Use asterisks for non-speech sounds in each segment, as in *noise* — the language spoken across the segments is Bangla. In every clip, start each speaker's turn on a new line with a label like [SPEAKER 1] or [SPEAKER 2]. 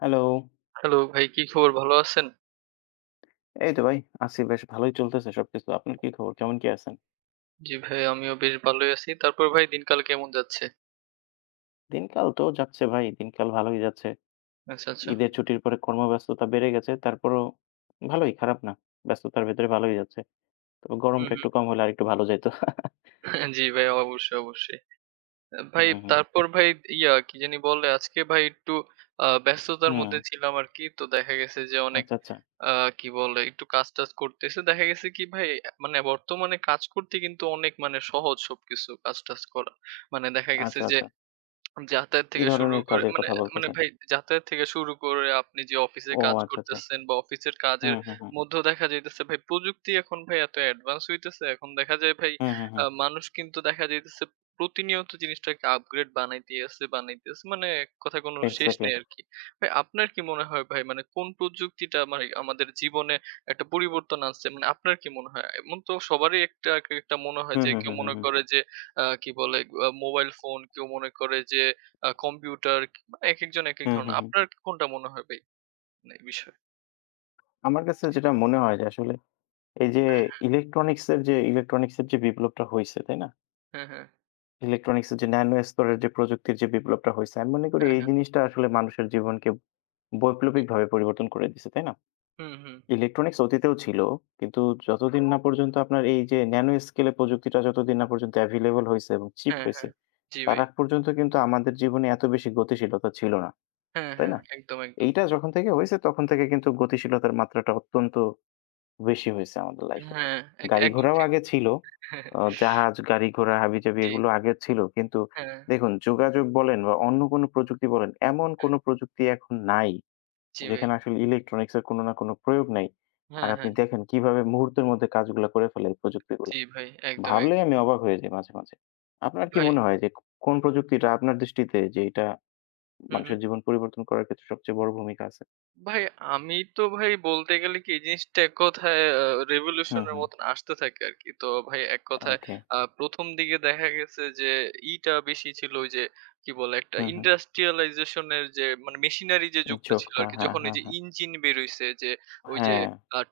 [SPEAKER 1] হ্যালো।
[SPEAKER 2] হ্যালো ভাই, কি খবর? ভালো আছেন?
[SPEAKER 1] এই তো ভাই আছি বেশ ভালোই চলতেছে সবকিছু। আপনার কি খবর? কেমন কি আছেন?
[SPEAKER 2] জি ভাই, আমিও বেশ ভালোই আছি। তারপর ভাই দিনকাল কেমন যাচ্ছে?
[SPEAKER 1] দিনকাল তো যাচ্ছে ভাই, দিনকাল ভালোই যাচ্ছে।
[SPEAKER 2] আচ্ছা, আচ্ছা।
[SPEAKER 1] ঈদের ছুটির পরে কর্মব্যস্ততা বেড়ে গেছে। তারপরও ভালোই, খারাপ না। ব্যস্ততার ভেতরে ভালোই যাচ্ছে। তবে
[SPEAKER 2] হুম,
[SPEAKER 1] গরমটা
[SPEAKER 2] হুম।
[SPEAKER 1] একটু কম হলে আরেকটু ভালো যাইত। *laughs*
[SPEAKER 2] *laughs* জি ভাই, অবশ্যই, অবশ্যই। ভাই
[SPEAKER 1] হুম, হুম,
[SPEAKER 2] তারপর ভাই ইয়া কি জানি বলে আজকে ভাই একটু ব্যস্ততার
[SPEAKER 1] হুম।
[SPEAKER 2] মধ্যে ছিলাম আরকি। তো দেখা গেছে যে অনেক
[SPEAKER 1] আচ্ছা, আচ্ছা।
[SPEAKER 2] আ কি বলে একটু কাজ-টাজ করতেছি। দেখা গেছে কি ভাই, মানে বর্তমানে কাজ করতে কিন্তু অনেক মানে সহজ সবকিছু কাজ-টাজ করা। মানে দেখা গেছে
[SPEAKER 1] আচ্ছা,
[SPEAKER 2] যে
[SPEAKER 1] আচ্ছা।
[SPEAKER 2] যাতায়াত
[SPEAKER 1] কি
[SPEAKER 2] থেকে শুরু
[SPEAKER 1] ধরনের
[SPEAKER 2] করে
[SPEAKER 1] কাজের
[SPEAKER 2] মানে
[SPEAKER 1] কথা
[SPEAKER 2] মানে
[SPEAKER 1] বলতেছেন?
[SPEAKER 2] ভাই যাতায়াত থেকে শুরু করে আপনি যে অফিসে
[SPEAKER 1] ও
[SPEAKER 2] কাজ
[SPEAKER 1] আচ্ছা, আচ্ছা।
[SPEAKER 2] করতেছেন বা অফিসের কাজের
[SPEAKER 1] হুম, হুম, হুম।
[SPEAKER 2] মধ্যেও দেখা যাইতেছে ভাই প্রযুক্তি এখন ভাই এত অ্যাডভান্স হইতেছে, এখন দেখা যায় ভাই
[SPEAKER 1] হুম, হুম, হুম।
[SPEAKER 2] মানুষ কিন্তু দেখা যাইতেছে প্রতিনিয়ত জিনিসটাকে আপগ্রেড বানাইতেছে বানাইতেছে মানে এক কথা কোনো শেষ
[SPEAKER 1] এক্সাক্টলি।
[SPEAKER 2] নেই আর কি। ভাই আপনার কি মনে হয় ভাই মানে কোন প্রযুক্তিটা মানে আমাদের জীবনে একটা পরিবর্তন আনছে? মানে আপনার কি মনে হয়? এমন তো সবারই একটা একটা মনে হয়
[SPEAKER 1] হুম,
[SPEAKER 2] যে
[SPEAKER 1] হুম,
[SPEAKER 2] কেউ
[SPEAKER 1] হুম, হুম,
[SPEAKER 2] মনে
[SPEAKER 1] হুম।
[SPEAKER 2] করে যে কি বলে? মোবাইল ফোন, কেউ মনে করে যে কম্পিউটার। মানে একেকজন একেক
[SPEAKER 1] হুম, হুম,
[SPEAKER 2] ধরনের।
[SPEAKER 1] হুম।
[SPEAKER 2] আপনার কোনটা মনে হয় ভাই? মানে এই বিষয়ে?
[SPEAKER 1] আমার কাছে
[SPEAKER 2] জি।
[SPEAKER 1] যেটা মনে হয় যে আসলে এই যে
[SPEAKER 2] হ্যাঁ,
[SPEAKER 1] ইলেকট্রনিক্স এর যে বিপ্লবটা হইছে, তাই না?
[SPEAKER 2] হ্যাঁ, হ্যাঁ, হ্যাঁ,
[SPEAKER 1] ইলেকট্রনিক্স এর যে ন্যানো স্তরের যে প্রযুক্তির যে বিপ্লবটা হইছে, আমি মনে করি
[SPEAKER 2] হ্যাঁ,
[SPEAKER 1] এই
[SPEAKER 2] হ্যাঁ।
[SPEAKER 1] জিনিসটা আসলে মানুষের জীবনকে বৈপ্লবিকভাবে পরিবর্তন করে দিছে, তাই না?
[SPEAKER 2] হুম, হুম।
[SPEAKER 1] ইলেকট্রনিক্স অতীতেও ছিল। কিন্তু যতদিন না পর্যন্ত আপনার এই যে ন্যানো স্কেলে প্রযুক্তিটা যতদিন না পর্যন্ত এভেইলেবল হইছে এবং চিপ
[SPEAKER 2] হ্যাঁ,
[SPEAKER 1] হইছে,
[SPEAKER 2] হ্যাঁ। জি
[SPEAKER 1] তার
[SPEAKER 2] ভাই।
[SPEAKER 1] আগ পর্যন্ত কিন্তু আমাদের জীবনে এত বেশি গতিশীলতা ছিল না,
[SPEAKER 2] হ্যাঁ,
[SPEAKER 1] তাই
[SPEAKER 2] হ্যাঁ।
[SPEAKER 1] না?
[SPEAKER 2] একদম, একদম।
[SPEAKER 1] এইটা যখন থেকে হইছে তখন থেকে কিন্তু গতিশীলতার মাত্রাটা অত্যন্ত বেশি হইছে আমাদের লাইফে।
[SPEAKER 2] হ্যাঁ, এক
[SPEAKER 1] গাড়ি
[SPEAKER 2] একদম
[SPEAKER 1] ঘোড়াও
[SPEAKER 2] ঠিক।
[SPEAKER 1] আগে ছিল।
[SPEAKER 2] হ্যাঁ, হ্যাঁ,
[SPEAKER 1] জাহাজ, গাড়ি ঘোড়া, হাবিজাবি
[SPEAKER 2] জি।
[SPEAKER 1] এগুলো আগে ছিল। কিন্তু
[SPEAKER 2] হ্যাঁ,
[SPEAKER 1] দেখুন যোগাযোগ বলেন বা অন্য কোনো প্রযুক্তি বলেন, এমন
[SPEAKER 2] হ্যাঁ।
[SPEAKER 1] কোনো প্রযুক্তি এখন নাই
[SPEAKER 2] জি ভাই।
[SPEAKER 1] যেখানে আসলে ইলেকট্রনিক্স এর কোনো না কোনো প্রয়োগ নাই। আর
[SPEAKER 2] হ্যাঁ,
[SPEAKER 1] আপনি
[SPEAKER 2] হ্যাঁ।
[SPEAKER 1] দেখেন কিভাবে মুহূর্তের মধ্যে কাজগুলা করে ফেলে এই প্রযুক্তিগুলা।
[SPEAKER 2] জি ভাই। একদম,
[SPEAKER 1] ভাবলেই
[SPEAKER 2] একদম।
[SPEAKER 1] আমি অবাক হয়ে যাই মাঝে, মাঝে। আপনার কি
[SPEAKER 2] ভাই
[SPEAKER 1] মনে হয় যে কোন প্রযুক্তিটা আপনার দৃষ্টিতে যে এটা
[SPEAKER 2] হুম, হুম।
[SPEAKER 1] মানুষের জীবন পরিবর্তন করার ক্ষেত্রে সবচেয়ে বড় ভূমিকা আছে?
[SPEAKER 2] ভাই আমি তো ভাই বলতে গেলে কি এই জিনিসটা এক কথায় revolution
[SPEAKER 1] হুম,
[SPEAKER 2] এর
[SPEAKER 1] হুম।
[SPEAKER 2] মতন আসতে থাকে আর কি। তো ভাই এক কথায়
[SPEAKER 1] ওকে।
[SPEAKER 2] প্রথম দিকে দেখা গেছে যে ইটা বেশি ছিল ওই যে কি বলে একটা
[SPEAKER 1] হুম, হুম।
[SPEAKER 2] ইন্ডাস্ট্রিয়ালাইজেশন এর যে মানে মেশিনারি যে যুগটা ছিল আর
[SPEAKER 1] ঝোঁকটা।
[SPEAKER 2] কি,
[SPEAKER 1] হ্যাঁ,
[SPEAKER 2] যখন ওই
[SPEAKER 1] হ্যাঁ,
[SPEAKER 2] যে
[SPEAKER 1] হ্যাঁ।
[SPEAKER 2] ইঞ্জিন বের হইছে যে ওই যে
[SPEAKER 1] হ্যাঁ।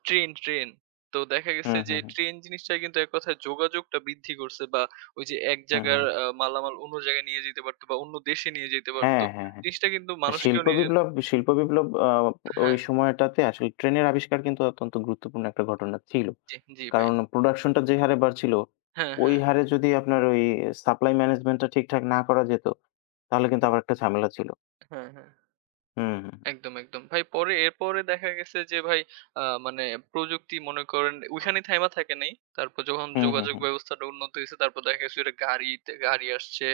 [SPEAKER 2] ট্রেন ট্রেন তো দেখা গেছে
[SPEAKER 1] হুম,
[SPEAKER 2] যে
[SPEAKER 1] হুম, হুম,
[SPEAKER 2] ট্রেন জিনিসটা কিন্তু এক কথায় যোগাযোগটা বৃদ্ধি করছে বা ওই যে এক
[SPEAKER 1] হুম,
[SPEAKER 2] জায়গার
[SPEAKER 1] হুম।
[SPEAKER 2] মালামাল অন্য জায়গায় নিয়ে যেতে পারতো বা অন্য দেশে নিয়ে যেতে পারতো,
[SPEAKER 1] হ্যাঁ, হ্যাঁ, হ্যাঁ।
[SPEAKER 2] জিনিসটা কিন্তু মানুষকেও
[SPEAKER 1] শিল্প
[SPEAKER 2] নিয়ে যেত।
[SPEAKER 1] বিপ্লব শিল্প বিপ্লব আ
[SPEAKER 2] হ্যাঁ,
[SPEAKER 1] ওই সময়টাতে আসলে ট্রেনের আবিষ্কার কিন্তু অত্যন্ত গুরুত্বপূর্ণ একটা ঘটনা ছিল।
[SPEAKER 2] জি, জি ভাই।
[SPEAKER 1] কারণ প্রোডাকশন টা যে হারে বাড়ছিল,
[SPEAKER 2] হ্যাঁ,
[SPEAKER 1] ওই
[SPEAKER 2] হ্যাঁ,
[SPEAKER 1] হারে যদি আপনার ওই সাপ্লাই ম্যানেজমেন্ট টা ঠিকঠাক না করা যেত, তাহলে কিন্তু আবার একটা ঝামেলা ছিল।
[SPEAKER 2] হ্যাঁ, হ্যাঁ।
[SPEAKER 1] হুম, হুম, হুম।
[SPEAKER 2] একদম, একদম। ভাই পরে এরপরে দেখা গেছে যে ভাই মানে প্রযুক্তি মনে করেন ওইখানে থাইমা থাকে নাই। তারপর যখন
[SPEAKER 1] হুম, হুম,
[SPEAKER 2] যোগাযোগ
[SPEAKER 1] হুম।
[SPEAKER 2] ব্যবস্থাটা উন্নত হইছে তারপর দেখা গেছে এটা গাড়িতে গাড়ি আসছে।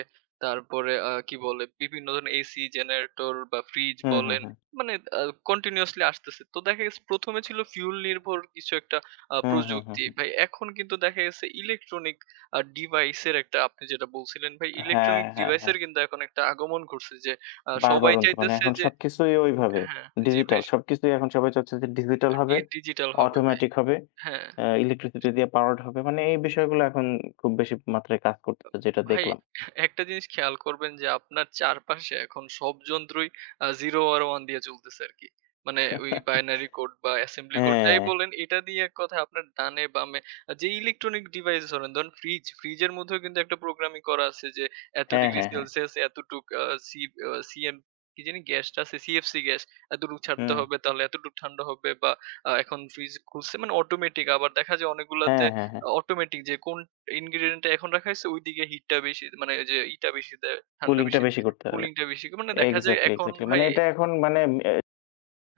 [SPEAKER 2] তারপরে কি বলে বিভিন্ন ধরনের এসি, জেনারেটর বা ফ্রিজ
[SPEAKER 1] হুম, হুম,
[SPEAKER 2] বলেন,
[SPEAKER 1] হুম।
[SPEAKER 2] মানে আ কন্টিনিউয়াসলি আসতেছে। তো দেখা গেছে ১ম এ ছিল ফিউল নির্ভর কিছু একটা
[SPEAKER 1] হুম, হুম,
[SPEAKER 2] প্রযুক্তি।
[SPEAKER 1] হুম।
[SPEAKER 2] ভাই এখন কিন্তু দেখা গেছে ইলেকট্রনিক ডিভাইস এর একটা, আপনি যেটা বলছিলেন ভাই
[SPEAKER 1] হ্যাঁ,
[SPEAKER 2] ইলেকট্রনিক
[SPEAKER 1] হ্যাঁ,
[SPEAKER 2] ডিভাইস
[SPEAKER 1] হ্যাঁ।
[SPEAKER 2] এর কিন্তু এখন একটা আগমন ঘটছে যে সবাই
[SPEAKER 1] বারবার অন্ত মানে
[SPEAKER 2] চাইতেছে
[SPEAKER 1] এখন
[SPEAKER 2] যে
[SPEAKER 1] সবকিছুই ওইভাবে
[SPEAKER 2] হ্যাঁ, জি ভাই।
[SPEAKER 1] ডিজিটাল। সবকিছুই এখন সবাই চাচ্ছে যে ডিজিটাল
[SPEAKER 2] ডি
[SPEAKER 1] হবে,
[SPEAKER 2] ডিজিটাল হবে ভাই।
[SPEAKER 1] অটোমেটিক হবে।
[SPEAKER 2] হ্যাঁ,
[SPEAKER 1] ইলেকট্রিসিটি দিয়ে পাওয়ারড হবে। মানে এই বিষয়গুলো এখন খুব বেশি মাত্রায় কাজ করতেছে যেটা
[SPEAKER 2] ভাই
[SPEAKER 1] দেখলাম।
[SPEAKER 2] একটা জিনিস খেয়াল করবেন যে আপনার চারপাশে এখন সব যন্ত্রই 0 আর 1 দিয়ে চলতেছে আরকি। মানে ওই বাইনারি
[SPEAKER 1] *laughs*
[SPEAKER 2] কোড বা অ্যাসেম্বলি কোড যাই
[SPEAKER 1] হ্যাঁ,
[SPEAKER 2] বলেন এটা দিয়ে এক কথায় আপনার ডানে বামে যে ইলেকট্রনিক ডিভাইস ধরেন, ধরেন ফ্রিজ, ফ্রিজের মধ্যেও কিন্তু একটা প্রোগ্রামিং করা আছে যে এত
[SPEAKER 1] হ্যাঁ,
[SPEAKER 2] ডিগ্রি
[SPEAKER 1] হ্যাঁ, হ্যাঁ।
[SPEAKER 2] সেলসিয়াস এতটুক আ সি আ সিএম কি জানি গ্যাসটা আছে CFC গ্যাস, এতটুকু ছাড়তে
[SPEAKER 1] হুম।
[SPEAKER 2] হবে তাহলে এতটুকু ঠান্ডা হবে বা এখন ফ্রিজ খুলছে মানে অটোমেটিক, আবার দেখা যায় অনেকগুলাতে
[SPEAKER 1] হ্যাঁ, হ্যাঁ, হ্যাঁ।
[SPEAKER 2] অটোমেটিক, যে কোন ইনগ্রেডিয়েন্ট টা এখন রাখা হইছে ওইদিকে হিটটা বেশি মানে ওই যে ইটা বেশি দেয়, ঠান্ডা
[SPEAKER 1] কুলিংটা
[SPEAKER 2] বেশি,
[SPEAKER 1] বেশি করতে হবে।
[SPEAKER 2] কুলিং টা বেশি। মানে দেখা যায়
[SPEAKER 1] এক্সাক্টলি,
[SPEAKER 2] এখন
[SPEAKER 1] এক্সাক্টলি।
[SPEAKER 2] ভাই
[SPEAKER 1] মানে এটা এখন মানে এ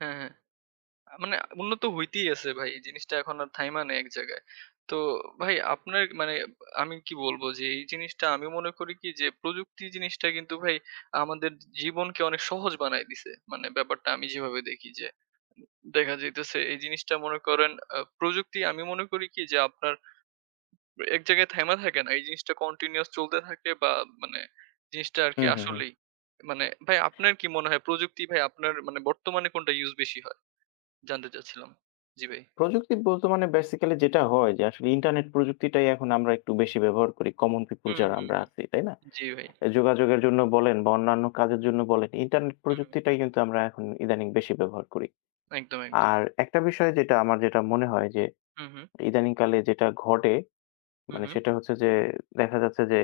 [SPEAKER 2] হ্যাঁ, হ্যাঁ। মানে উন্নত হইতেই আছে ভাই। এই জিনিসটা এখন আর থাইমা নাই এক জায়গায়। তো ভাই আপনার মানে আমি কি বলব যে এই জিনিসটা আমি মনে করি কি যে প্রযুক্তি জিনিসটা কিন্তু ভাই আমাদের জীবনকে অনেক সহজ বানায় দিছে। মানে ব্যাপারটা আমি যেভাবে দেখি যে দেখা যাইতেছে এই জিনিসটা মনে করেন প্রযুক্তি আমি মনে করি কি যে আপনার এক জায়গায় থেমে থাকে না। এই জিনিসটা কন্টিনিউয়াস চলতে থাকে বা মানে জিনিসটা আরকি
[SPEAKER 1] হুম, হুম, হুম।
[SPEAKER 2] আসলেই মানে ভাই আপনার কি মনে হয় প্রযুক্তি ভাই আপনার মানে বর্তমানে কোনটা ইউস বেশি হয়? জানতে চাচ্ছিলাম। জি ভাই।
[SPEAKER 1] প্রযুক্তি বলতে মানে বেসিক্যালি যেটা হয় যে আসলে ইন্টারনেট প্রযুক্তিটাই এখন আমরা একটু বেশি ব্যবহার করি কমন পিপল
[SPEAKER 2] হুম,
[SPEAKER 1] যারা
[SPEAKER 2] হুম,
[SPEAKER 1] আমরা আছি,
[SPEAKER 2] হুম।
[SPEAKER 1] তাই না?
[SPEAKER 2] জি ভাই।
[SPEAKER 1] যোগাযোগের জন্য বলেন বা অন্যান্য কাজের জন্য বলেন, ইন্টারনেট
[SPEAKER 2] হুম।
[SPEAKER 1] প্রযুক্তিটাই কিন্তু আমরা এখন ইদানিং বেশি ব্যবহার করি।
[SPEAKER 2] একদম, একদম।
[SPEAKER 1] আর একটা বিষয় যেটা আমার যেটা মনে হয় যে
[SPEAKER 2] হুম, হুম।
[SPEAKER 1] ইদানিংকালে যেটা ঘটে
[SPEAKER 2] হুম,
[SPEAKER 1] মানে
[SPEAKER 2] হুম।
[SPEAKER 1] সেটা হচ্ছে যে দেখা যাচ্ছে যে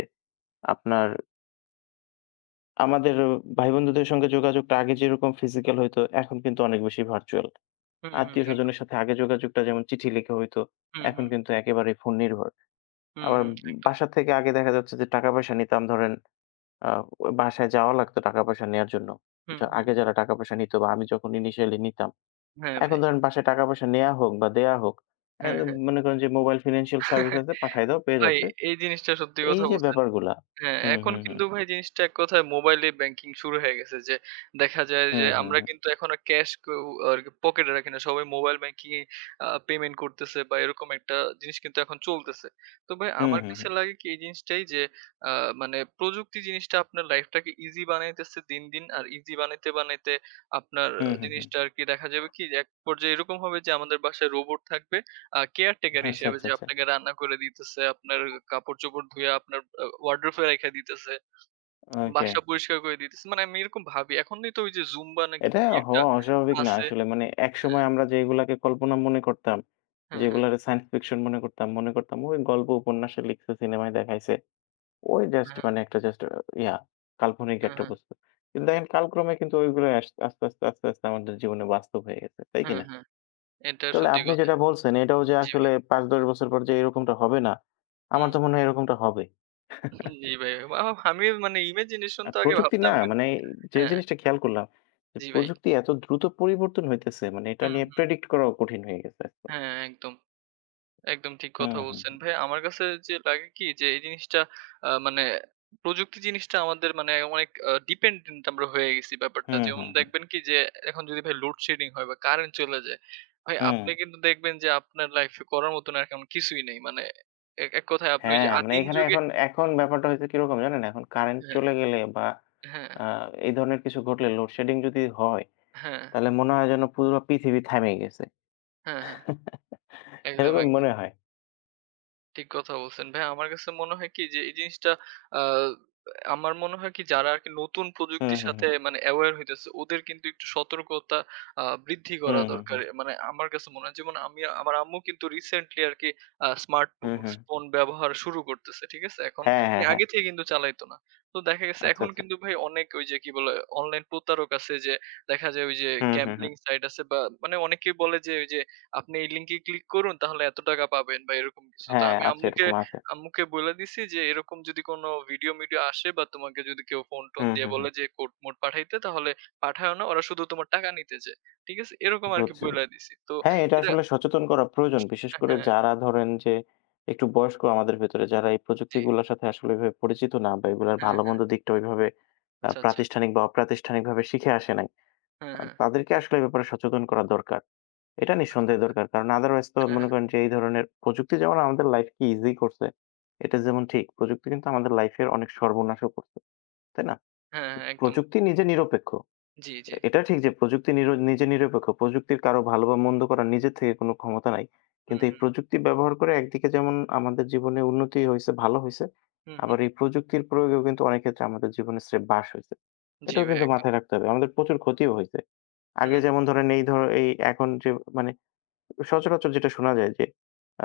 [SPEAKER 1] আপনার আমাদের ভাই-বন্ধুদের সঙ্গে যোগাযোগটা আগে যেরকম ফিজিক্যাল হইতো এখন কিন্তু অনেক বেশি ভার্চুয়াল।
[SPEAKER 2] হুম, হুম। একদম।
[SPEAKER 1] আত্মীয়স্বজনের সাথে আগে যোগাযোগটা যেমন চিঠি লিখে হইতো,
[SPEAKER 2] হুম,
[SPEAKER 1] এখন
[SPEAKER 2] হুম।
[SPEAKER 1] কিন্তু একেবারেই ফোন নির্ভর।
[SPEAKER 2] হুম,
[SPEAKER 1] আবার
[SPEAKER 2] হুম। একদম।
[SPEAKER 1] বাসা থেকে আগে দেখা যাচ্ছে যে টাকা-পয়সা নিতাম ধরেন আ বাসায় যাওয়া লাগতো টাকা-পয়সা নেয়ার জন্য।
[SPEAKER 2] হুম,
[SPEAKER 1] যা
[SPEAKER 2] হুম।
[SPEAKER 1] আগে যারা টাকা-পয়সা নিত বা আমি যখন ইনিশিয়ালি নিতাম।
[SPEAKER 2] হ্যাঁ
[SPEAKER 1] এখন
[SPEAKER 2] ভাই।
[SPEAKER 1] ধরেন বাসায় টাকা-পয়সা নেয়া হোক বা দেয়া হোক,
[SPEAKER 2] হ্যাঁ,
[SPEAKER 1] একদম
[SPEAKER 2] হ্যাঁ।
[SPEAKER 1] মনে করেন যে মোবাইল ফিন্যান্সিয়াল সার্ভিস
[SPEAKER 2] *laughs*
[SPEAKER 1] আছে পাঠায় দাও পেয়ে
[SPEAKER 2] ভাই
[SPEAKER 1] যাচ্ছে।
[SPEAKER 2] এই জিনিসটা সত্যি
[SPEAKER 1] এই
[SPEAKER 2] কথা
[SPEAKER 1] যে
[SPEAKER 2] বলছেন।
[SPEAKER 1] ব্যাপারগুলা।
[SPEAKER 2] হ্যাঁ,
[SPEAKER 1] হুম,
[SPEAKER 2] এখন
[SPEAKER 1] হুম, হুম।
[SPEAKER 2] কিন্তু ভাই জিনিসটা এক কথায় মোবাইলে ব্যাংকিং শুরু হয়ে গেছে যে দেখা যায় যে
[SPEAKER 1] হুম,
[SPEAKER 2] হুম।
[SPEAKER 1] হুম,
[SPEAKER 2] আমরা
[SPEAKER 1] হুম।
[SPEAKER 2] কিন্তু এখন আর ক্যাশ কেউ আর পকেটে রাখি না। সবাই মোবাইল ব্যাংকিং এ পেমেন্ট করতেছে বা এরকম একটা জিনিস কিন্তু এখন চলতেছে। তো ভাই
[SPEAKER 1] হুম,
[SPEAKER 2] আমার
[SPEAKER 1] হুম,
[SPEAKER 2] কাছে
[SPEAKER 1] হুম।
[SPEAKER 2] লাগে কি এই জিনিসটাই যে আ মানে প্রযুক্তি জিনিসটা আপনার লাইফটাকে ইজি বানাইতেছে দিন, দিন। আর ইজি বানাইতে, বানাইতে আপনার
[SPEAKER 1] হুম, হুম, হুম।
[SPEAKER 2] জিনিসটা আরকি দেখা যাবে কি যে এক পর্যায়ে এরকম হবে যে আমাদের বাসায় রোবট থাকবে। কেয়ারটেকার
[SPEAKER 1] আচ্ছা,
[SPEAKER 2] হিসেবে
[SPEAKER 1] আচ্ছা,
[SPEAKER 2] যে
[SPEAKER 1] আচ্ছা।
[SPEAKER 2] আপনাকে রান্না করে দিতেছে, আপনার কাপড়-চোপড় ধুইয়া আপনার ওয়ারড্রোবে রাইখা দিতেছে,
[SPEAKER 1] ওকে।
[SPEAKER 2] বাসা পরিষ্কার করে দিতেছে। মানে আমি এরকম ভাবি। এখনই তো ওই যে জুম্বা নাকি
[SPEAKER 1] এটা
[SPEAKER 2] কি একটা
[SPEAKER 1] হওয়া অস্বাভাবিক না
[SPEAKER 2] আছে।
[SPEAKER 1] আসলে। মানে
[SPEAKER 2] হ্যাঁ,
[SPEAKER 1] একসময় আমরা যেগুলাকে কল্পনা মনে করতাম,
[SPEAKER 2] হ্যাঁ, হ্যাঁ,
[SPEAKER 1] যেগুলারে সায়েন্স ফিকশন মনে করতাম, মনে করতাম ওই গল্প উপন্যাসে লিখছে, সিনেমায় দেখাইছে। ওই জাস্ট
[SPEAKER 2] হ্যাঁ,
[SPEAKER 1] মানে একটা জাস্ট ইয়া কাল্পনিক
[SPEAKER 2] হ্যাঁ,
[SPEAKER 1] একটা
[SPEAKER 2] হ্যাঁ,
[SPEAKER 1] বস্তু। কিন্তু দেখেন কালক্রমে কিন্তু ওইগুলো আস্তে, আস্তে, আস্তে, আস্তে আমাদের জীবনে বাস্তব হয়ে গেছে। তাই
[SPEAKER 2] হ্যাঁ,
[SPEAKER 1] কিনা?
[SPEAKER 2] হ্যাঁ। এটা
[SPEAKER 1] তাহলে
[SPEAKER 2] সত্যি
[SPEAKER 1] আপনি
[SPEAKER 2] কথা।
[SPEAKER 1] যেটা বলছেন এটাও যে
[SPEAKER 2] জি ভাই।
[SPEAKER 1] আসলে ৫-১০ বছর পর যে এরকমটা হবে না, আমার
[SPEAKER 2] হুম,
[SPEAKER 1] তো মনে হয় এরকমটা হবে।
[SPEAKER 2] জি ভাই। আ আমি মানে ইমাজিনেশন
[SPEAKER 1] আর
[SPEAKER 2] তো আগে
[SPEAKER 1] প্রযুক্তি
[SPEAKER 2] ভাবতাম
[SPEAKER 1] না
[SPEAKER 2] কিন্তু
[SPEAKER 1] মানে যে
[SPEAKER 2] হ্যাঁ,
[SPEAKER 1] জিনিসটা খেয়াল করলাম যে
[SPEAKER 2] জি ভাই।
[SPEAKER 1] প্রযুক্তি এত দ্রুত পরিবর্তন হইতেছে মানে এটা
[SPEAKER 2] হুম,
[SPEAKER 1] নিয়ে
[SPEAKER 2] হুম।
[SPEAKER 1] প্রেডিক্ট করাও কঠিন হয়ে গেছে এখন।
[SPEAKER 2] হ্যাঁ, একদম। একদম ঠিক কথা
[SPEAKER 1] হুম, হুম,
[SPEAKER 2] বলছেন ভাই। আমার কাছে যে লাগে কি যে এই জিনিসটা মানে প্রযুক্তি জিনিসটা আমাদের মানে অনেক ডিপেন্ডেন্ট আমরা হয়ে গেছি ব্যাপারটা।
[SPEAKER 1] হুম,
[SPEAKER 2] যেমন
[SPEAKER 1] হুম, হুম,
[SPEAKER 2] দেখবেন কি যে এখন যদি ভাই লোডশেডিং হয় বা কারেন্ট চলে যায়, ভাই
[SPEAKER 1] হুম।
[SPEAKER 2] আপনি কিন্তু দেখবেন যে আপনার লাইফে করার মতন আর তেমন কিছুই নেই। মানে এক এক কথায় আপনি ওই যে
[SPEAKER 1] হ্যাঁ, মানে
[SPEAKER 2] আদিম
[SPEAKER 1] এখানে
[SPEAKER 2] যুগে
[SPEAKER 1] এখন এখন ব্যাপারটা হয়েছে কিরকম জানেন? এখন কারেন্ট
[SPEAKER 2] হ্যাঁ,
[SPEAKER 1] চলে গেলে বা
[SPEAKER 2] হ্যাঁ,
[SPEAKER 1] আ এই ধরনের কিছু ঘটলে লোডশেডিং যদি হয়
[SPEAKER 2] হ্যাঁ,
[SPEAKER 1] তাহলে মনে হয় যেন পুরো পৃথিবী থামে গেছে।
[SPEAKER 2] হ্যাঁ, হ্যাঁ, একদম,
[SPEAKER 1] এরকম
[SPEAKER 2] একদম।
[SPEAKER 1] মনে হয়।
[SPEAKER 2] ঠিক কথা বলছেন। ভাই আমার কাছে মনে হয় কি যে এই জিনিসটা আ আমার মনে হয় কি যারা আরকি নতুন
[SPEAKER 1] হুম,
[SPEAKER 2] প্রযুক্তির
[SPEAKER 1] হুম,
[SPEAKER 2] সাথে
[SPEAKER 1] হুম,
[SPEAKER 2] মানে aware হইতেছে ওদের কিন্তু একটু সতর্কতা বৃদ্ধি
[SPEAKER 1] হুম,
[SPEAKER 2] করা
[SPEAKER 1] হুম,
[SPEAKER 2] দরকার।
[SPEAKER 1] হুম।
[SPEAKER 2] মানে আমার কাছে মনে হয় যেমন আমি আমার আম্মু কিন্তু রিসেন্টলি আরকি আ স্মার্ট ফো
[SPEAKER 1] হুম, হুম।
[SPEAKER 2] ফোন ব্যবহার শুরু করতেছে। ঠিক আছে? এখন
[SPEAKER 1] হ্যাঁ,
[SPEAKER 2] উনি
[SPEAKER 1] হ্যাঁ, হ্যাঁ।
[SPEAKER 2] আগে থেকে কিন্তু চালাইতো না। তো দেখা গেছে
[SPEAKER 1] আচ্ছা,
[SPEAKER 2] এখন
[SPEAKER 1] আচ্ছা।
[SPEAKER 2] কিন্তু ভাই অনেক ওই যে কি বলে অনলাইন প্রতারক আছে যে দেখা যায় ওই যে
[SPEAKER 1] হুম, হুম,
[SPEAKER 2] গ্যাম্বলিং
[SPEAKER 1] হুম।
[SPEAKER 2] সাইট আছে বা মানে অনেকেই বলে যে ওই যে আপনি এই লিঙ্কে ক্লিক করুন তাহলে এত টাকা পাবেন বা এরকম কিছু। তো
[SPEAKER 1] হ্যাঁ,
[SPEAKER 2] আমি
[SPEAKER 1] আছে
[SPEAKER 2] আম্মুকে,
[SPEAKER 1] এরকম আছে।
[SPEAKER 2] আম্মুকে বইলা দিছি যে এরকম যদি কোনো ভিডিও-মিডিও আসে বা তোমাকে যদি কেউ ফোন-টোন
[SPEAKER 1] হুম,
[SPEAKER 2] দিয়ে
[SPEAKER 1] হুম,
[SPEAKER 2] বলে
[SPEAKER 1] হুম।
[SPEAKER 2] যে কোড-মোড পাঠাইতে তাহলে পাঠায়ও না। ওরা শুধু তোমার টাকা নিতে চায়। ঠিক আছে? এরকম আরকি
[SPEAKER 1] বুঝছি,
[SPEAKER 2] বইলা
[SPEAKER 1] বুঝছি।
[SPEAKER 2] দিছি। তো
[SPEAKER 1] হ্যাঁ, এটা
[SPEAKER 2] এটা
[SPEAKER 1] আসলে সচেতন করা প্রয়োজন। বিশেষ করে
[SPEAKER 2] হ্যাঁ,
[SPEAKER 1] যারা ধরেন যে একটু বয়স্ক আমাদের ভেতরে যারা এই
[SPEAKER 2] জি।
[SPEAKER 1] প্রযুক্তিগুলোর সাথে আসলে ওইভাবে পরিচিত না বা এগুলার
[SPEAKER 2] হ্যাঁ, হ্যাঁ।
[SPEAKER 1] ভালো-মন্দ দিকটা ওইভাবে
[SPEAKER 2] আচ্ছা, আচ্ছা।
[SPEAKER 1] প্রাতিষ্ঠানিক বা অপ্রাতিষ্ঠানিকভাবে শিখে আসে নাই।
[SPEAKER 2] হ্যাঁ, হ্যাঁ।
[SPEAKER 1] তাদেরকে আসলে এ ব্যাপারে সচেতন করা দরকার। এটা
[SPEAKER 2] আচ্ছা,
[SPEAKER 1] নিঃসন্দেহে
[SPEAKER 2] আচ্ছা।
[SPEAKER 1] দরকার। কারণ আদারওয়াইজ তো
[SPEAKER 2] হ্যাঁ,
[SPEAKER 1] মনে
[SPEAKER 2] হ্যাঁ।
[SPEAKER 1] করেন যে এই ধরনের প্রযুক্তি যেমন আমাদের লাইফকে ইজি করছে, এটা যেমন ঠিক। প্রযুক্তি কিন্তু আমাদের লাইফের অনেক সর্বনাশও করছে। তাই না?
[SPEAKER 2] হ্যাঁ, হ্যাঁ। একদম।
[SPEAKER 1] প্রযুক্তি নিজে নিরপেক্ষ।
[SPEAKER 2] জি, জি।
[SPEAKER 1] এটা ঠিক যে প্রযুক্তি নিজে নিরপেক্ষ। প্রযুক্তির কারো ভালো বা মন্দ করার নিজের থেকে কোনো ক্ষমতা নাই।
[SPEAKER 2] হুম,
[SPEAKER 1] কিন্তু এই
[SPEAKER 2] হুম।
[SPEAKER 1] প্রযুক্তি ব্যবহার করে একদিকে যেমন আমাদের জীবনে উন্নতি হইছে, ভালো হইছে।
[SPEAKER 2] হুম, হুম।
[SPEAKER 1] আবার এই প্রযুক্তির প্রয়োগেও কিন্তু অনেক ক্ষেত্রে আমাদের জীবনে স্রেফ বাস হইছে।
[SPEAKER 2] জি
[SPEAKER 1] এটাও
[SPEAKER 2] ভাই
[SPEAKER 1] কিন্তু
[SPEAKER 2] একদম।
[SPEAKER 1] মাথায় রাখতে হবে। আমাদের প্রচুর ক্ষতিও হইছে। আগে
[SPEAKER 2] হুম,
[SPEAKER 1] যেমন ধরেন এই ধর এই এখন যে মানে সচরাচর যেটা শোনা যায় যে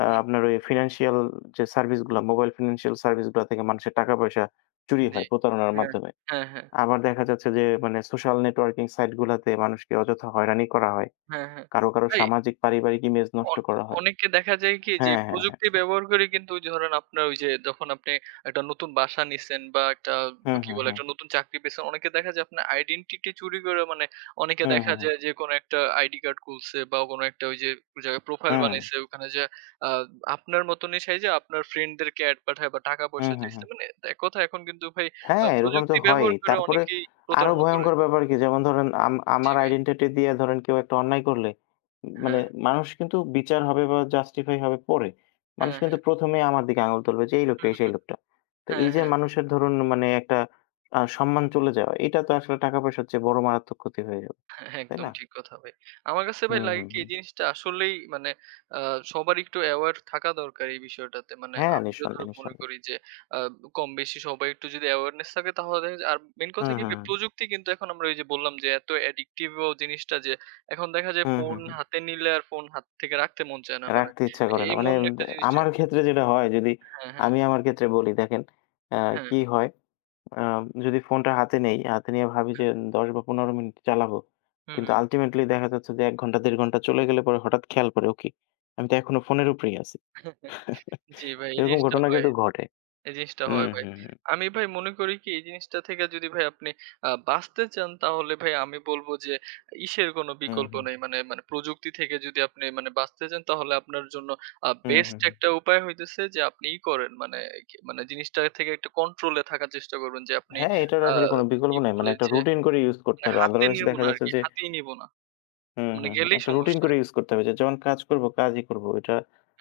[SPEAKER 2] হুম।
[SPEAKER 1] আপনার ওই ফিন্যান্সিয়াল যে সার্ভিস গুলা, মোবাইল ফিন্যান্সিয়াল সার্ভিস গুলা থেকে মানুষের টাকা পয়সা চুরি
[SPEAKER 2] হুম, জি।
[SPEAKER 1] হয় প্রতারণার
[SPEAKER 2] হ্যাঁ।
[SPEAKER 1] মাধ্যমে।
[SPEAKER 2] হ্যাঁ, হ্যাঁ।
[SPEAKER 1] আবার দেখা যাচ্ছে যে মানে সোশ্যাল নেটওয়ার্কিং সাইট গুলাতে মানুষকে অযথা হয়রানি করা হয়।
[SPEAKER 2] হ্যাঁ, হ্যাঁ।
[SPEAKER 1] কারো, কারো
[SPEAKER 2] ভাই
[SPEAKER 1] সামাজিক পারিবারিক ইমেজ
[SPEAKER 2] অ
[SPEAKER 1] নষ্ট করা হয়।
[SPEAKER 2] অনেককে দেখা যায় কি যে
[SPEAKER 1] হ্যাঁ, হ্যাঁ, হ্যাঁ।
[SPEAKER 2] প্রযুক্তি ব্যবহার করে কিন্তু ওই যে ধরেন আপনার ওই যে যখন আপনি একটা নতুন বাসা নিছেন বা একটা
[SPEAKER 1] হুম,
[SPEAKER 2] কি
[SPEAKER 1] হুম,
[SPEAKER 2] বলে
[SPEAKER 1] হুম।
[SPEAKER 2] একটা নতুন চাকরি পেয়েছেন, অনেকে দেখা যায় আপনার আইডেন্টিটি চুরি করে, মানে অনেকে
[SPEAKER 1] হুম,
[SPEAKER 2] দেখা
[SPEAKER 1] হুম, হুম।
[SPEAKER 2] যায় যে কোনো একটা আইডি কার্ড খুলছে বা কোনো একটা ওই যে জায়গায় প্রোফাইল বানাইছে ওখানে যে আ আপনার মতনই সেজে আপনার ফ্রেন্ডদেরকে এড পাঠায় বা টাকা
[SPEAKER 1] হুম,
[SPEAKER 2] পয়সা
[SPEAKER 1] হুম,
[SPEAKER 2] চাইছে।
[SPEAKER 1] হুম।
[SPEAKER 2] মানে এক কথায় এখন কিন্তু ভাই
[SPEAKER 1] হ্যাঁ, এরকম তো
[SPEAKER 2] প্রযুক্তি ব্যবহার
[SPEAKER 1] হয়ই।
[SPEAKER 2] করে
[SPEAKER 1] তারপরে
[SPEAKER 2] অনেকেই
[SPEAKER 1] আরো
[SPEAKER 2] প্রতারণা করে।
[SPEAKER 1] ভয়ংকর ব্যাপার কি? যেমন ধরেন
[SPEAKER 2] জি
[SPEAKER 1] আমার
[SPEAKER 2] ভাই।
[SPEAKER 1] আইডেন্টিটি দিয়ে ধরেন কেউ একটা অন্যায় করলে মানে
[SPEAKER 2] হ্যাঁ,
[SPEAKER 1] মানুষ কিন্তু বিচার হবে বা জাস্টিফাই হবে পরে। মানুষ
[SPEAKER 2] হ্যাঁ, হ্যাঁ।
[SPEAKER 1] কিন্তু ১ম এ আমার দিকে আঙুল তুলবে যে এই লোকটা,
[SPEAKER 2] হুম,
[SPEAKER 1] এই সেই
[SPEAKER 2] হুম।
[SPEAKER 1] লোকটা। তো
[SPEAKER 2] হ্যাঁ,
[SPEAKER 1] এই যে
[SPEAKER 2] হ্যাঁ।
[SPEAKER 1] মানুষের ধরুন মানে একটা সম্মান চলে যাওয়া, এটা তো আসলে টাকা-পয়সার চেয়ে বড় মারাত্মক ক্ষতি হয়ে যায়।
[SPEAKER 2] হ্যাঁ,
[SPEAKER 1] তাই
[SPEAKER 2] একদম
[SPEAKER 1] না?
[SPEAKER 2] ঠিক কথা ভাই। আমার কাছে ভাই হুম।
[SPEAKER 1] হুম,
[SPEAKER 2] লাগে
[SPEAKER 1] হুম,
[SPEAKER 2] কি
[SPEAKER 1] হুম।
[SPEAKER 2] এই জিনিসটা আসলেই মানে আ সবার একটু aware থাকা দরকার এই বিষয়টাতে। মানে
[SPEAKER 1] হ্যাঁ,
[SPEAKER 2] আমি
[SPEAKER 1] নিঃসন্দেহে,
[SPEAKER 2] যতটুকু মনে
[SPEAKER 1] নিঃসন্দেহে।
[SPEAKER 2] করি যে আ কম বেশি সবাই একটু যদি awareness থাকে তাহলে দেখা যায়, আর মেইন কথা
[SPEAKER 1] হুম,
[SPEAKER 2] কি ভাই
[SPEAKER 1] হুম,
[SPEAKER 2] প্রযুক্তি কিন্তু এখন আমরা ওই যে বললাম যে এত addictive ও জিনিসটা যে এখন দেখা যায়
[SPEAKER 1] হুম,
[SPEAKER 2] ফোন
[SPEAKER 1] হুম, হুম।
[SPEAKER 2] হাতে নিলে আর ফোন হাত থেকে রাখতে মন চায় না। মানে
[SPEAKER 1] রাখতে ইচ্ছা করে না। মানে
[SPEAKER 2] এমন একটা জিনিস
[SPEAKER 1] আমার ক্ষেত্রে যেটা হয় যদি
[SPEAKER 2] হ্যাঁ, হ্যাঁ,
[SPEAKER 1] আমি আমার ক্ষেত্রে বলি দেখেন আ
[SPEAKER 2] হ্যাঁ,
[SPEAKER 1] কি হয় আ যদি ফোনটা হাতে নেই, হাতে নিয়ে ভাবি যে
[SPEAKER 2] হ্যাঁ।
[SPEAKER 1] ১০ বা ১৫ মিনিট চালাবো।
[SPEAKER 2] হুম,
[SPEAKER 1] কিন্তু
[SPEAKER 2] হুম।
[SPEAKER 1] আল্টিমেটলি দেখা যাচ্ছে যে ১ ঘন্টা ১.৫ ঘন্টা চলে গেলে পরে হঠাৎ খেয়াল করে ওকে আমি তো এখনো ফোনের উপরেই আছি।
[SPEAKER 2] *laughs* জি ভাই এই
[SPEAKER 1] এরকম
[SPEAKER 2] জিনিসটা
[SPEAKER 1] ঘটনা
[SPEAKER 2] হয়।
[SPEAKER 1] কিন্তু ঘটে।
[SPEAKER 2] এই জিনিসটা হয়
[SPEAKER 1] হুম,
[SPEAKER 2] ভাই।
[SPEAKER 1] হুম, হুম,
[SPEAKER 2] আমি ভাই মনে করি কি এই জিনিসটা থেকে যদি ভাই আপনি বাঁচতে চান তাহলে ভাই আমি বলব যে ইসের কোন
[SPEAKER 1] হুম,
[SPEAKER 2] বিকল্প
[SPEAKER 1] হুম,
[SPEAKER 2] নেই। মানে মানে প্রযুক্তি থেকে যদি আপনি মানে বাঁচতে চান তাহলে আপনার জন্য
[SPEAKER 1] হুম,
[SPEAKER 2] বেস্ট
[SPEAKER 1] হুম, হুম।
[SPEAKER 2] একটা উপায় হইতেছে যে আপনি ই করেন, মানে কি, মানে জিনিসটা থেকে একটু কন্ট্রোল এ থাকার চেষ্টা করবেন যে আপনি
[SPEAKER 1] হ্যাঁ, এটার
[SPEAKER 2] আ
[SPEAKER 1] আসলে কোনো বিকল্প
[SPEAKER 2] কি
[SPEAKER 1] নাই। মানে
[SPEAKER 2] বলে
[SPEAKER 1] একটা
[SPEAKER 2] যে
[SPEAKER 1] রুটিন করে ইউস করতে
[SPEAKER 2] মানে
[SPEAKER 1] হবে।
[SPEAKER 2] হাতে
[SPEAKER 1] আদারওয়াইজ
[SPEAKER 2] নিব
[SPEAKER 1] দেখা
[SPEAKER 2] না
[SPEAKER 1] যাচ্ছে
[SPEAKER 2] আরকি।
[SPEAKER 1] যে
[SPEAKER 2] হাতেই নিব না।
[SPEAKER 1] হুম,
[SPEAKER 2] মানে
[SPEAKER 1] হুম, হুম।
[SPEAKER 2] গেলেই
[SPEAKER 1] একটা রুটিন
[SPEAKER 2] সমস্যা।
[SPEAKER 1] করে ইউজ করতে হবে যে যখন কাজ করব, কাজই করব। এটা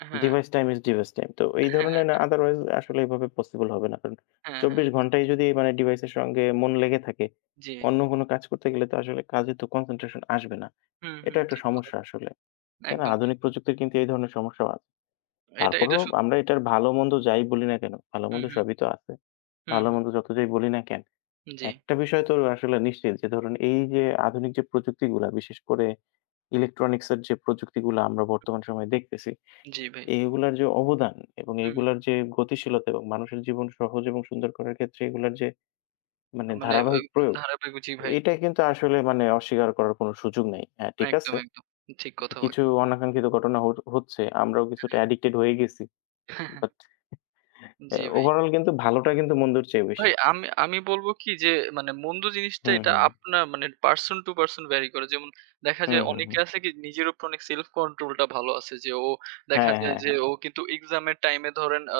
[SPEAKER 2] হ্যাঁ,
[SPEAKER 1] ডিভাইস টাইম। তো এই
[SPEAKER 2] হ্যাঁ,
[SPEAKER 1] ধরনের না আদারওয়াইজ আসলে এভাবে পসিবল হবে না। কারণ
[SPEAKER 2] হ্যাঁ, হ্যাঁ।
[SPEAKER 1] ২৪ ঘন্টাই যদি মানে ডিভাইসের সঙ্গে মন লেগে থাকে,
[SPEAKER 2] জি।
[SPEAKER 1] অন্য কোনো কাজ করতে গেলে তো আসলে কাজে তো কনসেনট্রেশন আসবে না।
[SPEAKER 2] হুম,
[SPEAKER 1] এটা
[SPEAKER 2] হুম।
[SPEAKER 1] একটা
[SPEAKER 2] ঠিক কথা।
[SPEAKER 1] সমস্যা আসলে। তাই না?
[SPEAKER 2] একদম।
[SPEAKER 1] আধুনিক প্রযুক্তির কিন্তু এই ধরনের সমস্যাও আছে।
[SPEAKER 2] এটা এটা
[SPEAKER 1] তারপরেও
[SPEAKER 2] সত্যি।
[SPEAKER 1] আমরা এটার ভালো-মন্দ যাই বলি না কেন,
[SPEAKER 2] হুম,
[SPEAKER 1] ভালো-মন্দ
[SPEAKER 2] হুম।
[SPEAKER 1] সবই তো আছে।
[SPEAKER 2] হুম, হুম।
[SPEAKER 1] ভালো-মন্দ যত যাই বলি না কেন,
[SPEAKER 2] জি।
[SPEAKER 1] একটা বিষয় তো আসলে নিশ্চিত যে ধরুন এই যে আধুনিক যে প্রযুক্তিগুলা বিশেষ করে ইলেকট্রনিক্সের যে প্রযুক্তিগুলা আমরা বর্তমান সময়ে দেখতেছি,
[SPEAKER 2] জি ভাই।
[SPEAKER 1] এগুলার যে অবদান এবং
[SPEAKER 2] হুম।
[SPEAKER 1] এগুলার যে গতিশীলতা এবং মানুষের জীবন সহজ এবং সুন্দর করার ক্ষেত্রে এগুলার যে মানে
[SPEAKER 2] মানে ওই
[SPEAKER 1] ধারাবাহিক প্রয়োগ,
[SPEAKER 2] ধারাবাহিক জি ভাই।
[SPEAKER 1] এটা কিন্তু আসলে মানে অস্বীকার করার কোনো সুযোগ নাই। হ্যাঁ, ঠিক
[SPEAKER 2] একদম,
[SPEAKER 1] আছে।
[SPEAKER 2] একদম। ঠিক কথা বল
[SPEAKER 1] কিছু অনাকাঙ্ক্ষিত ঘটনা হচ্ছে। আমরাও কিছুটা অ্যাডিক্টেড হয়ে গেছি। বাট
[SPEAKER 2] *laughs* জি ভাই।
[SPEAKER 1] ওভারঅল কিন্তু ভালোটা কিন্তু মন্দর চেয়ে বেশি।
[SPEAKER 2] ভাই আমি আমি বলব কি যে মানে মন্দ জিনিসটা
[SPEAKER 1] হুম,
[SPEAKER 2] এটা
[SPEAKER 1] হুম।
[SPEAKER 2] আপনার মানে পারসন টু পারসন ভ্যারি করে। যেমন দেখা যায়
[SPEAKER 1] হুম, হুম,
[SPEAKER 2] অনেকে
[SPEAKER 1] হুম।
[SPEAKER 2] আছে কি নিজের উপর অনেক সেলফ কন্ট্রোল টা ভালো আছে যে ও দেখা
[SPEAKER 1] হ্যাঁ,
[SPEAKER 2] যায়
[SPEAKER 1] হ্যাঁ,
[SPEAKER 2] যে
[SPEAKER 1] হ্যাঁ।
[SPEAKER 2] ও কিন্তু এক্সামের টাইমে ধরেন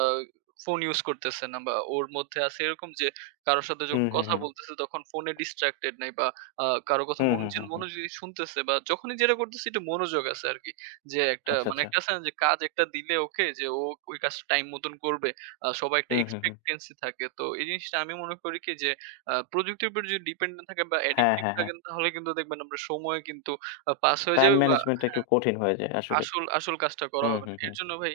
[SPEAKER 2] ফোন ইউজ করতেছে না বা ওর মধ্যে আছে এরকম যে কারো সাথে যখন
[SPEAKER 1] হুম, হুম,
[SPEAKER 2] কথা
[SPEAKER 1] হুম।
[SPEAKER 2] বলতেছে তখন ফোনে ডিস্ট্রাক্টেড নাই বা কারো কথা
[SPEAKER 1] হুম, হুম,
[SPEAKER 2] মনোযোগ
[SPEAKER 1] হুম, হুম।
[SPEAKER 2] মনোযোগী শুনতেছে বা যখনই যেটা করতেছে একটু মনোযোগ আছে আরকি। যে একটা
[SPEAKER 1] আচ্ছা,
[SPEAKER 2] মানে
[SPEAKER 1] আচ্ছা।
[SPEAKER 2] একটা আছে না যে কাজ একটা দিলে ওকে যে ও ওই কাজটা টাইম মতন করবে। সবার একটা
[SPEAKER 1] হুম, হুম, হুম।
[SPEAKER 2] এক্সপেক্টেন্সি থাকে। তো এই জিনিসটা আমি মনে করি কি যে প্রযুক্তির উপর যদি ডিপেন্ডেন্ট থাকেন বা
[SPEAKER 1] হ্যাঁ,
[SPEAKER 2] অ্যাডিক্টিভ
[SPEAKER 1] হ্যাঁ, হ্যাঁ।
[SPEAKER 2] থাকেন তাহলে কিন্তু দেখবেন আপনার সময় কিন্তু পাস হয়ে
[SPEAKER 1] টাইম
[SPEAKER 2] যাবে বা
[SPEAKER 1] ম্যানেজমেন্টটা একটু
[SPEAKER 2] হ্যাঁ,
[SPEAKER 1] কঠিন হয়ে যায় আসলেই।
[SPEAKER 2] আসল আসল কাজটা করা
[SPEAKER 1] হুম,
[SPEAKER 2] হবে না।
[SPEAKER 1] হুম,
[SPEAKER 2] এর
[SPEAKER 1] হুম।
[SPEAKER 2] জন্য ভাই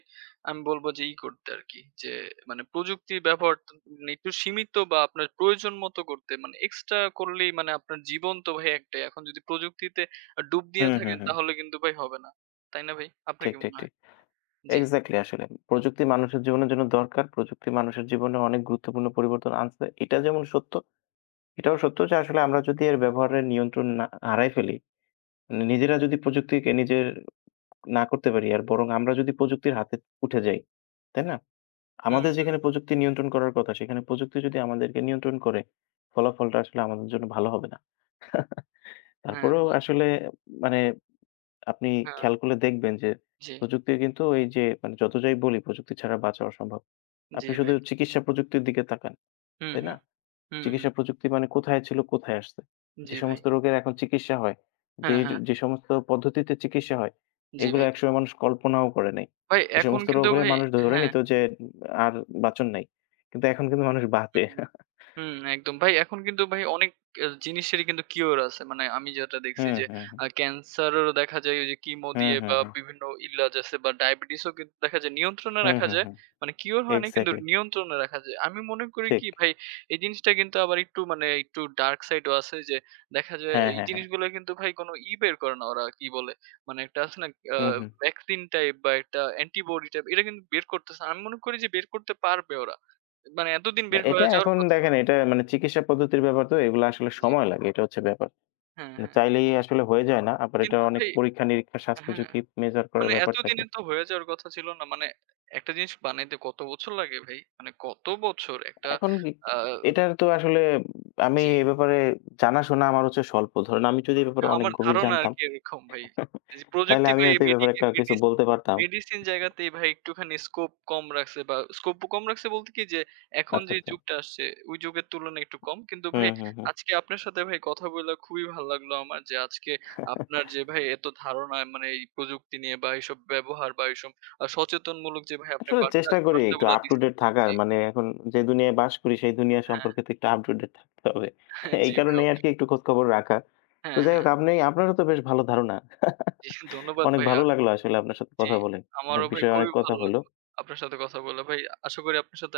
[SPEAKER 2] আমি বলব যে ই করতে আরকি যে মানে প্রযুক্তির ব্যবহারটা মানে একটু সীমিত বা আপনার প্রয়োজন মতো করতে, মানে এক্সট্রা করলেই, মানে আপনার জীবন তো ভাই একটাই। এখন যদি প্রযুক্তিতে ডুব দিয়ে
[SPEAKER 1] হুম, হুম,
[SPEAKER 2] থাকেন
[SPEAKER 1] হুম।
[SPEAKER 2] তাহলে কিন্তু ভাই হবে না। তাই না ভাই? আপনার
[SPEAKER 1] ঠিক,
[SPEAKER 2] কি
[SPEAKER 1] ঠিক,
[SPEAKER 2] মনে হয়?
[SPEAKER 1] ঠিক।
[SPEAKER 2] জি।
[SPEAKER 1] এক্সাক্টলি আসলে। প্রযুক্তি মানুষের জীবনের জন্য দরকার। প্রযুক্তি মানুষের জীবনে অনেক গুরুত্বপূর্ণ পরিবর্তন আনছে। এটা যেমন সত্য, এটাও সত্য যে আসলে আমরা যদি এর ব্যবহারের নিয়ন্ত্রণ না হারাই ফেলি, মানে নিজেরা যদি প্রযুক্তিকে নিজের না করতে পারি আর বরং আমরা যদি প্রযুক্তির হাতে উঠে যাই, তাই না?
[SPEAKER 2] হুম,
[SPEAKER 1] আমাদের
[SPEAKER 2] হুম।
[SPEAKER 1] যেখানে প্রযুক্তি নিয়ন্ত্রণ করার কথা, সেখানে প্রযুক্তি যদি আমাদেরকে নিয়ন্ত্রণ করে, ফলাফলটা আসলে আমাদের জন্য ভালো হবে না। *laughs*
[SPEAKER 2] হ্যাঁ,
[SPEAKER 1] তারপরেও
[SPEAKER 2] হ্যাঁ, একদম।
[SPEAKER 1] আসলে মানে আপনি
[SPEAKER 2] হ্যাঁ।
[SPEAKER 1] খেয়াল করলে দেখবেন যে
[SPEAKER 2] জি।
[SPEAKER 1] প্রযুক্তির কিন্তু ওই যে মানে যত যাই বলি প্রযুক্তি ছাড়া বাঁচা অসম্ভব।
[SPEAKER 2] জি
[SPEAKER 1] আপনি শুধু
[SPEAKER 2] ভাই।
[SPEAKER 1] চিকিৎসা প্রযুক্তির দিকে তাকান,
[SPEAKER 2] হুম,
[SPEAKER 1] তাই
[SPEAKER 2] হুম।
[SPEAKER 1] না?
[SPEAKER 2] হুম, হুম।
[SPEAKER 1] চিকিৎসা প্রযুক্তি মানে কোথায় ছিল, কোথায় আসছে? যে
[SPEAKER 2] জি ভাই।
[SPEAKER 1] সমস্ত রোগের এখন চিকিৎসা হয়, যে
[SPEAKER 2] হ্যাঁ, হ্যাঁ।
[SPEAKER 1] যে সমস্ত পদ্ধতিতে চিকিৎসা হয়,
[SPEAKER 2] জি
[SPEAKER 1] এগুলো
[SPEAKER 2] ভাই।
[SPEAKER 1] একসময় মানুষ কল্পনাও করে নাই।
[SPEAKER 2] ভাই
[SPEAKER 1] এ
[SPEAKER 2] এখন
[SPEAKER 1] সমস্ত রোগ
[SPEAKER 2] কিন্তু
[SPEAKER 1] হলে
[SPEAKER 2] ভাই
[SPEAKER 1] মানুষ ধরে
[SPEAKER 2] হ্যাঁ।
[SPEAKER 1] নিত যে আর বাঁচন নাই। কিন্তু এখন কিন্তু মানুষ বাঁচে।
[SPEAKER 2] হুম। হুম। হুম, একদম। ভাই এখন কিন্তু ভাই অনেক জিনিসেরই কিন্তু কিওর আছে। মানে আমি যেটা দেখছি
[SPEAKER 1] হুম,
[SPEAKER 2] যে
[SPEAKER 1] হুম,
[SPEAKER 2] ক্যান্সারেরও দেখা যায় ওই যে কিমো
[SPEAKER 1] হুম,
[SPEAKER 2] দিয়ে
[SPEAKER 1] হুম, হুম,
[SPEAKER 2] বা
[SPEAKER 1] হুম,
[SPEAKER 2] বিভিন্ন ইলাজ আছে, বা ডায়াবেটিসও কিন্তু দেখা যায় নিয়ন্ত্রণে
[SPEAKER 1] হুম,
[SPEAKER 2] রাখা
[SPEAKER 1] হুম,
[SPEAKER 2] যায়।
[SPEAKER 1] হুম,
[SPEAKER 2] মানে কিওর হয় নাই কিন্তু
[SPEAKER 1] এক্সাক্টলি
[SPEAKER 2] নিয়ন্ত্রণে রাখা যায়। আমি মনে করি
[SPEAKER 1] ঠিক।
[SPEAKER 2] কি ভাই এই জিনিসটা কিন্তু আবার একটু মানে একটু ডার্ক সাইড ও আছে যে দেখা যায়
[SPEAKER 1] হ্যাঁ,
[SPEAKER 2] এই
[SPEAKER 1] হ্যাঁ, হ্যাঁ।
[SPEAKER 2] জিনিসগুলো কিন্তু ভাই কোনো ই বের করে না ওরা, কি বলে? মানে একটা আছে না আ
[SPEAKER 1] হুম, হুম।
[SPEAKER 2] ভ্যাকসিন টাইপ বা একটা অ্যান্টিবডি টাইপ, এটা কিন্তু বের করতেছে। আমি মনে করি যে বের করতে পারবে ওরা। মানে এতদিন
[SPEAKER 1] না,
[SPEAKER 2] বের
[SPEAKER 1] এটা
[SPEAKER 2] হয়ে যাওয়ার
[SPEAKER 1] এখন
[SPEAKER 2] কথা।
[SPEAKER 1] দেখেন এটা মানে চিকিৎসা পদ্ধতির ব্যাপার তো এগুলো আসলে
[SPEAKER 2] জি,
[SPEAKER 1] সময় লাগে। এটা হচ্ছে ব্যাপার।
[SPEAKER 2] হ্যাঁ,
[SPEAKER 1] মানে
[SPEAKER 2] হ্যাঁ।
[SPEAKER 1] চাইলেই আসলে হয়ে যায় না। আবার এটা
[SPEAKER 2] কিন্তু
[SPEAKER 1] অনেক
[SPEAKER 2] ভাই
[SPEAKER 1] পরীক্ষা-নিরীক্ষা, স্বাস্থ্য
[SPEAKER 2] হ্যাঁ,
[SPEAKER 1] ঝুঁকি মেজার করার
[SPEAKER 2] মানে
[SPEAKER 1] ব্যাপার থাকে।
[SPEAKER 2] এতদিনে তো হয়ে যাওয়ার কথা ছিল না। মানে একটা জিনিস বানাইতে কত বছর লাগে ভাই? মানে কত বছর একটা
[SPEAKER 1] এখন কি কি
[SPEAKER 2] আ
[SPEAKER 1] এটার তো আসলে আমি
[SPEAKER 2] জি।
[SPEAKER 1] এ ব্যাপারে জানাশোনা আমার হচ্ছে স্বল্প। ধরেন আমি যদি এ ব্যাপারে অনেক
[SPEAKER 2] আমার
[SPEAKER 1] গভীর
[SPEAKER 2] ধারণা
[SPEAKER 1] জানতাম
[SPEAKER 2] আরকি এরকম ভাই।
[SPEAKER 1] *laughs*
[SPEAKER 2] এই যে
[SPEAKER 1] তাহলে
[SPEAKER 2] প্রযুক্তি
[SPEAKER 1] আমি
[SPEAKER 2] ভাই
[SPEAKER 1] হয়তো এই ব্যাপারে
[SPEAKER 2] মেডিকে
[SPEAKER 1] একটা কিছু
[SPEAKER 2] মেডিসি
[SPEAKER 1] বলতে পারতাম।
[SPEAKER 2] মেডিসিন জায়গাতেই ভাই একটুখানি স্কোপ কম রাখছে বা স্কোপ কম রাখছে বলতে কি যে এখন
[SPEAKER 1] আচ্ছা,
[SPEAKER 2] যে
[SPEAKER 1] আচ্ছা।
[SPEAKER 2] যুগটা আসছে ওই যুগের তুলনায় একটু কম। কিন্তু
[SPEAKER 1] হুম,
[SPEAKER 2] ভাই
[SPEAKER 1] হুম,
[SPEAKER 2] আজকে আপনার সাথে ভাই কথা বলে খুবই ভালো লাগলো আমার যে আজকে আপনার
[SPEAKER 1] হুম।
[SPEAKER 2] যে ভাই এত ধারণা মানে এই প্রযুক্তি নিয়ে বা এইসব ব্যবহার বা এইসব সচেতনমূলক যে ভাই আপনি
[SPEAKER 1] আসলে
[SPEAKER 2] বার্তা
[SPEAKER 1] চেষ্টা করি একটু
[SPEAKER 2] বার্তাগুলা
[SPEAKER 1] আপ টু
[SPEAKER 2] দিছেন।
[SPEAKER 1] ডেট থাকার।
[SPEAKER 2] জি,
[SPEAKER 1] মানে এখন যে দুনিয়ায় বাস করি সেই দুনিয়া
[SPEAKER 2] হ্যাঁ,
[SPEAKER 1] সম্পর্কে তো একটু আপ টু ডেট থাকতে হবে।
[SPEAKER 2] *laughs*
[SPEAKER 1] এই
[SPEAKER 2] জি ভাই
[SPEAKER 1] কারণেই আরকি
[SPEAKER 2] অবশ্যই।
[SPEAKER 1] একটু খোঁজখবর রাখা। তো
[SPEAKER 2] হ্যাঁ,
[SPEAKER 1] যাই
[SPEAKER 2] হ্যাঁ।
[SPEAKER 1] হোক আপনি আপনারও তো বেশ ভালো ধারণা।
[SPEAKER 2] জি ধন্যবাদ
[SPEAKER 1] অনেক
[SPEAKER 2] ভাই।
[SPEAKER 1] ভালো লাগলো আসলে আপনার সাথে
[SPEAKER 2] জি,
[SPEAKER 1] কথা বলে। অনেক
[SPEAKER 2] আমারও ভাই
[SPEAKER 1] বিষয়ে অনেক
[SPEAKER 2] খুবই
[SPEAKER 1] কথা
[SPEAKER 2] ভালো
[SPEAKER 1] হলো।
[SPEAKER 2] লাগলো আপনার সাথে কথা বলে ভাই। আশা করি আপনার সাথে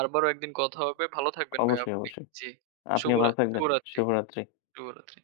[SPEAKER 2] আবারও একদিন কথা হবে। ভালো থাকবেন ভাই
[SPEAKER 1] অবশ্যই,
[SPEAKER 2] আপনি।
[SPEAKER 1] অবশ্যই।
[SPEAKER 2] জি।
[SPEAKER 1] আপনিও
[SPEAKER 2] শুভরা
[SPEAKER 1] ভালো থাকবেন।
[SPEAKER 2] শুভরাত্রি,
[SPEAKER 1] শুভরাত্রি।
[SPEAKER 2] শুভরাত্রি।